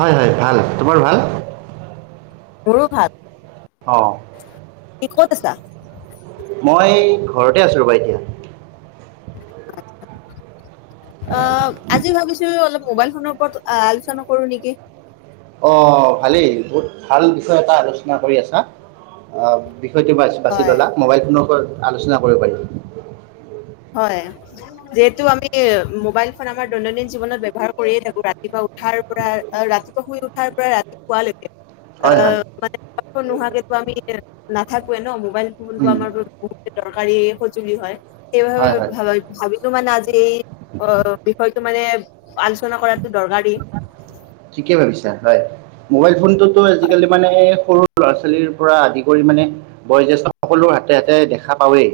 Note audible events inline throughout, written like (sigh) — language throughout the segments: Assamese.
হয় হয়, ভাল তোমাৰ ভাল? মোৰো ভাল। অঁ। কি ক'ত আছা। মই ঘৰতে আছোঁ ৰ'বা এতিয়া। অ, আজি ভাবিছো অলপ। মোবাইল ফোনৰ ওপৰত আলোচনা কৰো নেকি। অ, ভালেই বহুত ভাল বিষয় এটা আলোচনা কৰি আছা আহ। বিষয়টো মই বাছি হয়। ল'লা মোবাইল ফোনৰ পৰা। আলোচনা কৰিব পাৰিম। হয় যিহেতু আমি মোবাইল ফোন আমাৰ দৈনন্দিন জীৱনত ব্যৱহাৰ কৰিয়ে থাকো, ৰাতিপুৱা উঠাৰ পৰা ৰাতিপুৱা শুই উঠাৰ পৰা ৰাতি শোৱাৰ লৈকে। হয় হয় (unintelligible) নাথাকো ন, মোক মোবাইল ফোনটো উম, আমাৰ বহুতে দৰকাৰী। সজুলি হয়। সেইবাবে হয় হয় ভাবিলো মানে আজি এই অ বিষয়টো মানে। আলোচনা কৰাটো দৰকাৰী। ঠিকেই ভাবিছা হয়, মোবাইল ফোন। তো আজিকালি মানে। সৰু ল'ৰা ছোৱালীৰ পৰা আদি কৰি মানে বয়োজ্যেষ্ঠ সকলো হাতে হাতে দেখা পাওএ।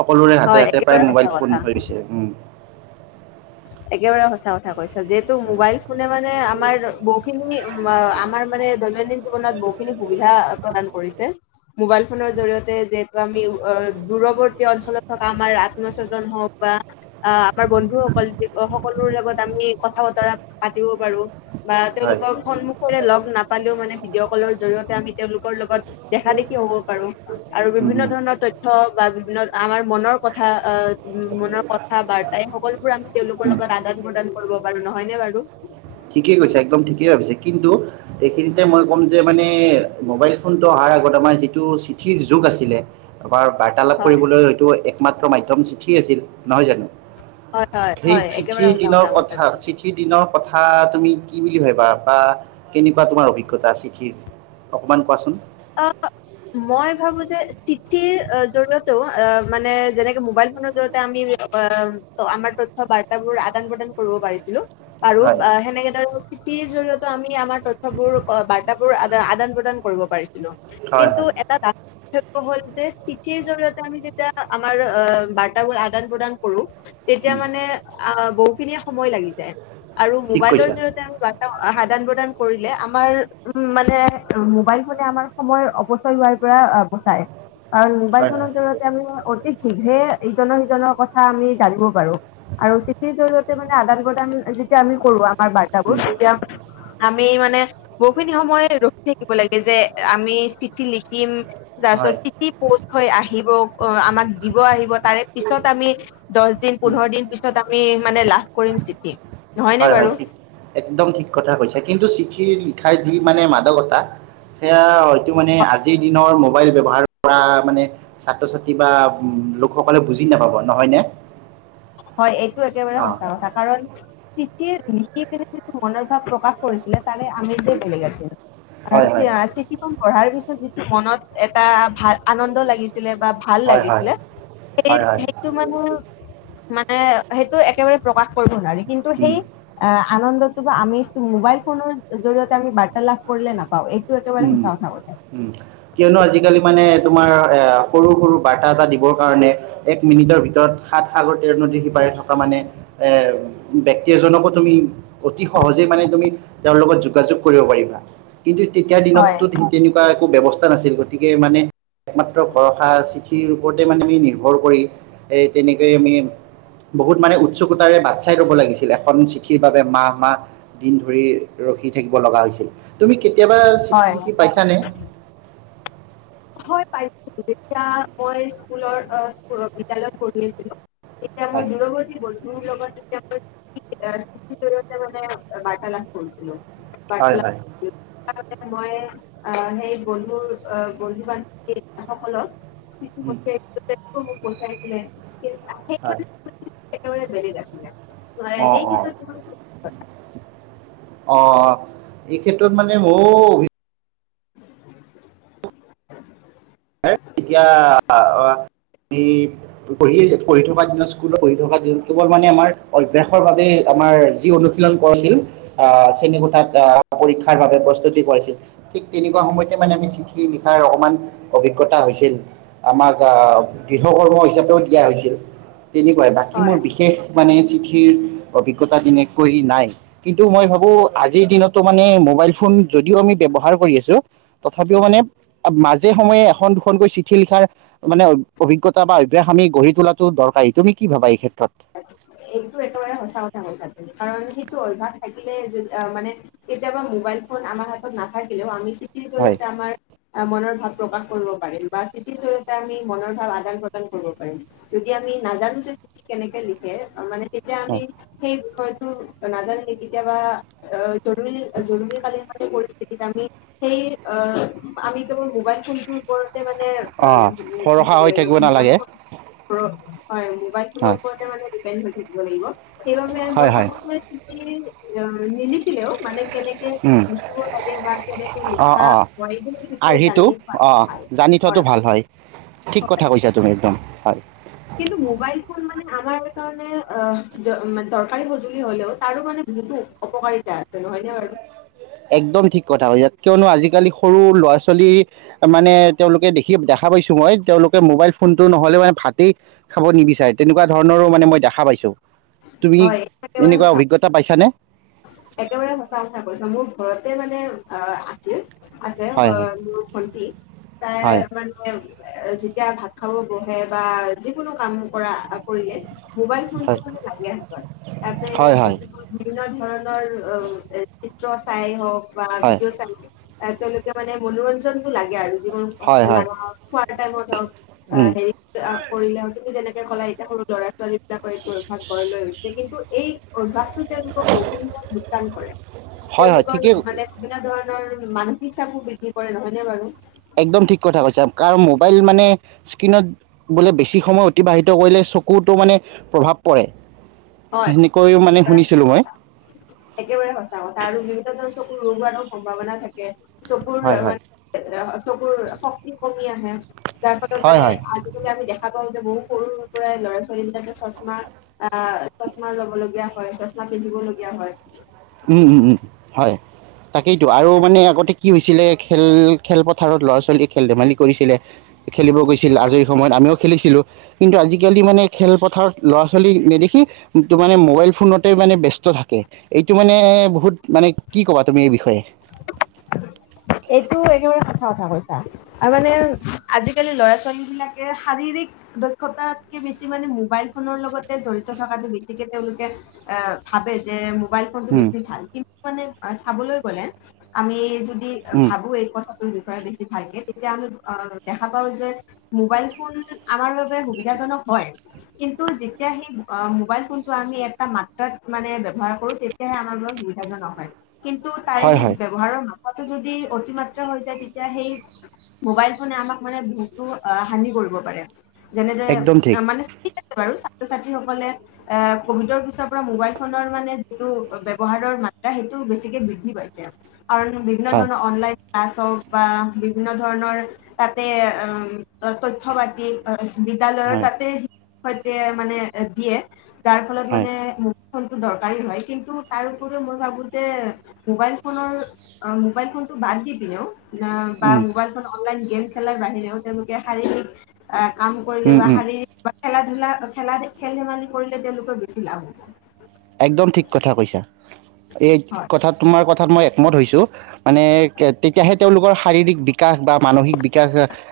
সকলোৰে হাতে হয়, হাতে প্ৰায় একেবাৰে সঁচা মোবাইল ফোন কথা। ধৰিছে, উম। একেবাৰে সঁচা কথা কৈছা, যিহেতু মোবাইল। ফোনে মানে, আমাৰ বহুখিনি আমাৰ মানে দৈনন্দিন জীৱনত বহুখিনি সুবিধা প্ৰদান কৰিছে। মোবাইল ফোনৰ জৰিয়তে যিহেতু আমি দূৰৱৰ্তী অঞ্চলত থকা আমাৰ আত্ম স্বজন হওক বা, আমাৰ বন্ধুসকল যি। সকলোৰ লগত আমি কথা বতৰা পাতিব পাৰো বা হয় তেওঁলোকক সন্মুখৰে লগ নাপালেও মানে ভিডিঅ' কলৰ জৰিয়তে আমি তেওঁলোকৰ লগত দেখা দেখি হ'ব পাৰো আৰু উম, বিভিন্ন উম, ধৰণৰ তথ্য বা বিভিন্ন আমাৰ মনৰ কথা অ মনৰ কথা বাৰ্তাই এই সকলোবোৰ আমি তেওঁলোকৰ উম। লগত আদান প্ৰদান কৰিব পাৰো নহয় নে বাৰু হ (inaudible) ঠিকেই কৈছা একদম ঠিকেই ভাবিছে কিন্তু এইখিনিতে মই ক'ম যে মানে মোবাইল ফোনটো অহাৰ আগত আমাৰ যিটো চিঠিৰ যুগ আছিলে আমাৰ বাৰ্তালাপ হয় কৰিবলৈ হয়তো এক মাত্ৰ মাধ্যয়ম চিঠি আছিল নহয় জানো হয় হয় সেই হয় একেবাৰে চিঠিৰ সঁচা দিনৰ কৈছা। কথা চিঠি দিনৰ কথাা তুমি কি বুলি ভাবিবা বা কেনেকুৱা তোমাৰ অভিজ্ঞতা চিঠিৰ অকণমান কোৱাচোন অ মই ভাবো যে চিঠিৰ জৰিয়তেও অ মানে যেনেকে মোবাইল ফোনৰ জৰিয়তে আমি আমাৰ তথ্য বাৰ্তাাবোৰ আদান প্ৰদান কৰিব পাৰিছিলো আৰু হয় সেনেকে দৰে চিঠিৰ জৰিয়তে আমি আমাৰ তথ্য বোৰ বাৰ্তা বোৰ আদান প্ৰদান কৰিব পাৰিছে হয় কিন্তু হয় এটা পাৰ্থক্য হল যে চিঠিৰ জৰিয়তে আমি যেতিয়া আমাৰ আহ বাৰ্তাাবোৰ আদান প্ৰদান কৰো তেতিয়া উম, মানে অ বহুখিনি সময় লাগি যায়। আৰু ঠিক মোবাইলৰ কৈছা জৰিয়তে আমি ৰ্বাতা আদান প্ৰদান কৰিলে আমাৰ উ মানে মোবাইল ফোনে আমাৰ সময় অপচয় হোৱাৰ পৰা বচায় আৰু মোবাইল হয় ফোনৰ হয় জৰিয়তে আমি অতি শীঘ্ৰে ইজনৰ সিজনৰ কথা আমি জানিব পাৰো আৰু চিঠিৰ জৰিয়তে মানে আদান প্ৰদান যেতিয়া আমি কৰো আমাৰ ৰ্বাতাবোৰ উম, তেতিয়া আমি মানে বহুখিনি সময় ৰখি থাকিব লাগে যে আমি চিঠি লিখিম তাৰ হয় পিছত চিঠি পোষ্ট হৈ আহিব। অ আমাক দিব আহিব তাৰে পিছত আমি দহ দিন উম। পোন্ধৰ দিন পিছত আমি মানে লাভ কৰিম চিঠি নহয়নে হয় হয় বাৰু? ঠিক একদম ঠিক কথা কৈছ কিন্তু চিঠিৰ। শিক্ষাৰ যি মানে মাদকতা সেয়া হয়তো মানে আজিৰ দিনৰ মোবাইল ব্যৱহাৰ পৰা মানে ছাত্ৰ ছাত্ৰী বা লোকসকলে বুজি নাপাব নহয়নে। হয় এইটো একেবাৰে অ সঁচা কথা কাৰণ। চিঠি লিখি পিনে যিটো মনৰ ভাৱ প্ৰকাশ কৰিছিলে। তাৰে আমি দ বেলে আছিল হয় হয় চিঠি খন। পঢ়াৰ পিছত যিটো মনত এটা ভাল আনন্দ লাগিছিল। বা ভাল হয় হয় লাগিছিলে সেই হয় হয় সেইটো মানে। এ সেইটো একেবাৰে প্ৰকাশ কৰিব নোৱাৰি। কিন্তু উম সেই আনন্দ। আমিটো মোবাইল ফোনৰ জৰিয়তে আমি বাৰ্তালাভ কৰিলে নাপ। উম উম কিয়নো আজিকালি মানে। তোমাৰ এ সৰু সৰু বাৰ্তা এটা দিবৰ কাৰণে এক মিনিটৰ ভিতৰত সাত সাগৰ তেৰ নদী সিপাৰে থকা মানে এ ব্যক্তি এজনকো তুমি অতি সহজে মানে তুমি তেওঁৰ লগত যোগাযোগ কৰিব পাৰিবা কিন্তু। তেতিয়া হয় দিনতো তেনেকুৱা একো ব্যৱস্থা। নাছিল গতিকে মানে একমাত্ৰ ভৰসা চিঠিৰ ওপৰতে মানে আমি নিৰ্ভৰ কৰি এ তেনেকে আমি বহুত মানে উৎসুকতাৰে বাট চাই লব লাগিছিল এখন চিঠিৰ বাবে মাহ মাহ দিন ধৰি ৰখি থাকিব লগা হৈছিল তুমি। কেতিয়াবা চিখি হয়। লিখি পাইছানে। হয় পাইছিলো যেতিয়া পয় স্কুল বিদ্যালয় পঢ়ি আছিলো। এতিয়ামই হয় দূৰৱৰ্তী। তোৰ লগততিয়া জৰিয়তে মানে বাটা পছিলো। হয় হয়। মই অ সেই বন্ধুৰ অ। বন্ধু বান্ধৱী সকলক। চিঠি উম। পঠিয়াই। পঠিয়াই ছিলে। হয়। বেলে গ আছিলে। হয় অঁ এই অঁ ক্ষেত্ৰত কি। অ এই ক্ষেত্ৰত মানে মোৰ অভিজ্ঞতা। আমি পঢ়ি পঢ়ি থকা দিনত স্কুলত পঢ়ি থকা দিনত কেৱল মানে আমাৰ অভ্যাসৰ বাবে আমাৰ যি অনুশীলন কৰিছিল আহ শ্ৰেণীকোঠাত আহ পৰীক্ষাৰ বাবে প্ৰস্তুতি কৰিছিল ঠিক তেনেকুৱা সময়তে মানে আমি চিঠি লিখাৰ অকমান। অভিজ্ঞতা হৈছিল আমাক অ দৃঢ় কৰ্ম হিচাপেও দিয়া হৈছিল। তেনেকুৱাই বাকী হয় মোৰ বিশেষ মানে। অভিজ্ঞতা তেনেক নাই কিন্তু মই ভাবো আজিৰ দিনতো মানে মোবাইল ফোন যদিও আমি ব্যবহাৰ কৰি আছো তথাপিও মানে মাজে। সময়ে এখন দুখনকৈ চিঠি লিখাৰ মানে অভিজ্ঞতা বা অভ্যাস আমি গঢ়ি তোলাটো দৰকাৰ এই তুমি কি ভাবা এই ক্ষেত্ৰত। এইটো একেবাৰে সঁচা কথা কথাটো কাৰণ সেইটো অভ্যাস থাকিলে মানে কেতিয়াবা মোবাইল ফোন আমাৰ হাতত নাথাকিলেও আমি। স হয় জৰিয়তে আমাৰ। মনৰ ভাৱ প্ৰকাশ কৰিব পাৰিম বা চিঠিৰ জডৰিয়তে আমি মনৰ ভাৱ আদান প্ৰদান কৰিব পাৰিম যদি আমি নাজানো যে চিঠ কেনে। লিখে মানে। তেতিয়া আমি সেই বিষয়ত (unintelligible) নাজানাকে কেতিয়াবা (unintelligible) জৰুৰী-জৰুৰী কালীন সেই পৰিস্থিতিত আমি সেই অ - আমি কেৱল মোবাইল ফোনটোৰ ওপৰত তে মানে অ অঁ ভৰসা (unintelligible) হৈ লাগিব থাকিব মোবাইল নালাগে ফোনটো (unintelligible) হয় মোবাইল ফোনৰ। হয় তাতে মানে ডিপেণ্ড হৈ থাকিব লাগিব। সেইবাবে হয় মই হয় ভাবো যে (unintelligible) নিলি খিলেও মানে কেনেকে লিখিব লাগে বা কেনেকে অঁ লিখা অঁ হয় (unintelligible) বিষয়ে আৰ্হিটো জানি থোৱাতটো অঁ ভাল। জানি থোৱাটো হয় হয়। ভাল ঠিক কথা কৈছা তুমি। দম হয়। কিন্ত মবাইল ফোন মানে আমাৰ কাৰণে অ - জ - মানে দৰকাৰী সঁজুলি হলেও তাৰো মানে বহুতো অপকাৰিতা আছে নহয় নে বাৰু? একদম ঠিক কথা কৈছা কিয়নো আজিকালি সৰু ল'ৰা ছোৱালী মানে তেওঁলোকে দেখি - দেখা পাইছো মই তেওঁলোকে মোবাইল ফোনতটো নহলে মানে ভাতেই খাব নিবিচাৰে, তেনেকুৱা ধৰণৰো মানে মই দেখা পাইছো। তুমি হয় একেবাৰে এনেকুৱা সঁচা অভিজ্ঞতা পাইছানে? একেবাৰে সঁচা কথা কৈছা মোৰ ঘৰতে মানে অ' আছিল। আছে হয় অ - মোৰ ভণ্টী হয় তাই মানে এ যেতিয়া ভাত খাব বহে বা যিকোনো কাম কৰা - কৰিলে মোবাইল ফোনটো হয় কিন্ত লাগে হাতত তাতে হয় হয় হয় যিকোনো বিভিন্ন ধৰণ (unintelligible) (unintelligible) হওক। বা হয় ভিডিঅ' (unintelligible) তেওঁলোকে মানে মনোৰঞ্জনটো লাগে আৰু। (unintelligible) হয় হয় (unintelligible) উম, অ' হেৰি (unintelligible) কৰিলে (unintelligible) তুমি যেনে (unintelligible) এতিয়া সৰু ল'ৰা ছোৱালী বিলাকৰ এইটো অভ্যাস গঢ় লৈ উঠিছে কিন্তু এই অভ্যাসটো তেওঁলোকক (unintelligible) (unintelligible) লোকচান কৰে হয় হয় তেওঁলোকৰ ঠিকেই মানে বিভিন্ন ধৰণ ণৰ মানসিক চাপো বৃদ্ধি কৰে নহয়নে বাৰু? একদম ঠিক কথা কৈছা, কাৰণ মোবাইল মানে স্ক্ৰীণত বোলে বেছি সময় অতিবাহিত কৰিলে চকুতো মানে প্ৰভাৱ পৰে। হয়, সেনেকৈও মানে একেবাৰে সচা শুনিছিলোঁ মই কথা, একেবাৰে সঁচা কথা আৰু (unintelligible) চকুৰ ৰোগ হোৱাৰো সম্ভাৱনা থাকে। চকুৰ হয় হয় মানে চকুৰ শক্তি কমি আহে যাৰ ফলত হয় মানে হয় আজিকালি আমি দেখা কওঁ যে বহু সৰু পৰাই ল'ৰা ছোৱালী বিলাকে চচমা আহ চচমা লব লবগীয়া হয় চচমা পিন্ধিব লগীয়া হয় উম উম হয় তাকেইতো আৰু মানে আগতে কি হৈছিলে খেল খেলপথাৰত ল'ৰা ছোৱালীয়ে খেল ধেমালি কৰিছিলে খেলিব গৈছিল আজৰি সময়ত আমিও খেলিছিলোঁ কিন্তু আজিকালি মানে খেলপথাৰত ল'ৰা ছোৱালী নেদেখি ত মানে মোবাইল ফোনতে মানে ব্যস্ত থাকে এই এটো মানে বহুত মানে কি ক'বা তুমি এই বিষয়ে এইটো একেবাৰে সঁচা কথা কৈছা তৰ মানে আজিকালি ল'ৰা ছোৱালী বিলাকে শাৰীৰিক দক্ষতাতকে বেছি মানে মোবাইল ফোনৰ লগতে জড়িত থকাটো বেছিকে তেওঁলোকে এ ভাবে যে মোবাইল ফোনটো উম, বেছি ভাল মানে চাবলৈ গ'লে আমি যদি উম, ভাবো এই কথা তোৰ বিষয়ে বেছি ভালকে তেতিয়া আমি দেখা পাওঁ যে মোবাইল ফোন আমাৰ বাবে সুবিধাজনক হয় কিন্তু যেতিয়া সেই মোবাইল ফোনটো আমি এটা মাত্ৰাত মানে ব্য্ৱহাৰ কৰো তেতিয়াহে আমাৰ বাবে সুবিধাজনক হয় কিন্তু তাৰে হয় সেই হয় ব্যৱহাৰৰ মান তাতে যদি যদি অতিমাত্ৰা হৈ যায় তেতিয়া সেই মোবাইল ফোনে আমাক মানে বহুতো হানি কৰিব পাৰে যেনেদৰে একদম ঠিক ইচি আছে বাৰু ছাত্ৰ ছাত্ৰীসকলে এ কভিডৰ পিছৰ পৰা মোবাইল ফোনৰ মানে যিটো ব্যৱহাৰৰ মাত্ৰা সেইটো বেছিকে বৃদ্ধি পাইছে কাৰণ বিভিন্ন হয় ধৰণৰ অনলাইন ক্লাছ বা বিভিন্ন ধৰণৰ তাতে উ তথ্য পাতি বিদ্যালয়ৰ হয় তাতে সৈতে মানে দিয়ে যাৰ ফলত হয় মানে মো ফোনটো দৰকাৰী হয় কিন্তু তাৰ উপৰিও মই ভাবো যে মোবাইল ফোনৰ অ মোবাইল ফোন টো বাদ দি পিনে অ ন বা উম, মোবাইল ফোন অ অননলাইন গেম খেলাৰ বাহিৰেও তেওঁলোকে শাৰীৰিক আহ কাম কৰিলে উম, বা উম, শাৰীৰিক খেলা ধূলা খেলা খেল ধেমালি কৰিলে তেওঁলোকৰ বেছি লাভ হ'ব একদম ঠিক কথা কৈছা এই হয়। কথা তোমাৰ কথা মই একমত হৈছোঁ মানে তেতিয়াহে তেওঁলোকৰ শাৰীৰিক বিকাশ বা মানসিক বিকাশ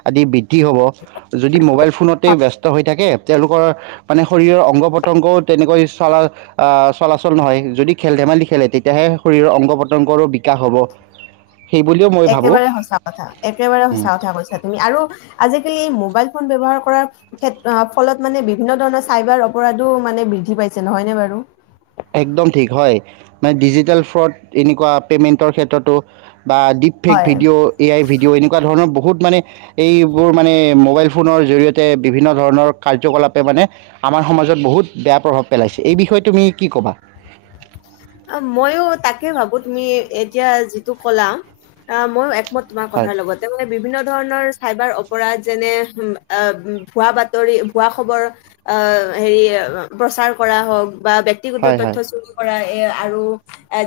আদি বৃদ্ধি কিহব যদি মোবাইল ফোনতে ব্যস্ত ব্যস্ত হৈ থাকে তেওঁলোকৰ মানে শৰীৰৰ অংগ প্ৰতংগও তেনেকৈ চলা অহ চলাচল নহয় যদি খেল ধেমালি খেলে তেতিয়াহে শৰীৰৰ অংগ পতংগৰো বিকাশ হ'ব সেইবুলিও মই একেবাৰে ভাবোঁ সঁচা কথা একেবাৰে সঁচা কথা কৈছা তুমি আৰু আজি কালি মো মোবাইল ফোন ব্যৱহাৰ কৰাৰ ক্ষেত্ৰত, ফলত মানে, বিভিন্ন ধৰণৰ চাইবাৰ অপৰাধো মানে বৃদ্ধি পাইছে নহয়নে বাৰু। একদম ঠিক হয়। মানে, ডিজিটেল ফ্ৰড এনেকুৱা পেমেন্টৰ ক্ষেত্ৰতো বা ডিপ ফেক হয় ভিডিঅ', এ আই ভিডিঅ' এনেকুৱা ধৰণৰ বহুত মানে, এইবোৰ মানে, মোবাইল ফোনৰ জৰিয়তে বিভিন্ন ধৰণৰ কাৰ্যকলাপে মানে আমাৰ সমাজত বহুত বেয়া প্ৰভাৱ পেলাইছে। এই বিষয়ে তুমি কি ক'বা? মইয়ো তাকে ভাবোঁ! তুমি এতিয়া যিটো ক'লা অ'! মইয়ো মই তোমাৰ হয় কথাৰ লগতে মানে বিভিন্ন ধৰণৰ চাইবাৰ অপৰাধ যেনে, ভুৱা বাতৰি, ভুৱা খবৰ আ' হেৰি প্ৰচাৰ কৰা হওঁক। বা ব্যক্তিগত হয় তথ্য হয় স্ব এ, আৰু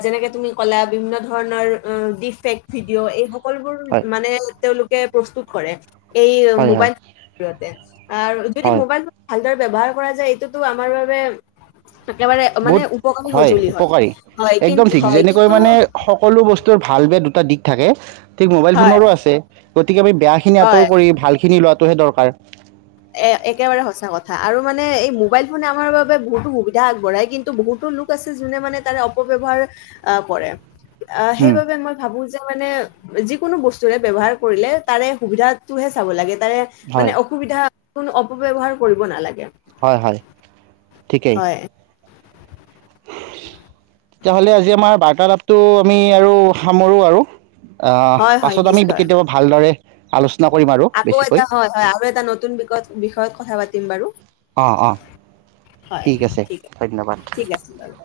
যেনেকে তুমি ক'লা! বিভিন্ন ধৰণৰ ডিপ ফেক ভিডিঅ' এইবোৰ সকলবোৰ হয় মানে তেওঁলোকৰ প্ৰস্তুত কৰে। এই হয় হয় মোবাইল জৰিয়তে আৰু যদি হয় মোবাইল ভালদৰে ব্ৱহাৰ কৰা যায় এইটোতো আমাৰ বাবে একেবাৰে মানে বহুত উপ হয় উপকাৰী, একদম ঠিক। যেনেকৈ কিন্তু মানে সকলো বস্তুৰ ভাল দুটা দিশ থাকে। ঠিক মোবাইল হয় ফোনৰো আছে। গতিকে, আমি বেয়াখিনি হয় আঁতৰ কৰি ভালখিনি লোৱাত টোহে দৰকাৰ। এ, একেবাৰে সঁচা কথা আৰু মানে এই মোবাইল ফোনে আমাৰ বাবে বহুতো সুবিধা আগবঢ়ায়। কিন্তু, বহুতো লোক আছে যোনে মানে তাৰে অপব্যৱহাৰ কৰে। অ'! হুম, সেইবাবে মই ভাবোঁ যে, মানে, যিকোনো বস্তুৰে ব্যৱহাৰ কৰিলে তাৰে সুবিধাটোহে চাব লাগে। তাৰে, মানে হয় অসুবিধা কোনো অপব্যৱহাৰ কৰিব নালাগে। হয়, হয়। ঠিকেই হয়। তেতিয়াাহ'লে আজি আমাৰ বাৰ্তালাপটো আমি আৰু সামৰোঁ আৰু। আঁ হয় হয় পাছত আমি নিশ্চয় কেতিয়াবা ভালদৰে আলোচনা কৰিম আৰু আকৌ বেছিকৈ এটা হয়, হয় আৰু এটা নতুন বি বিষয়ত কথা পাতিম বাৰু অঁ অঁ হয়, ঠিক আছে ধন্যবাদ ঠিক আছে বাৰু।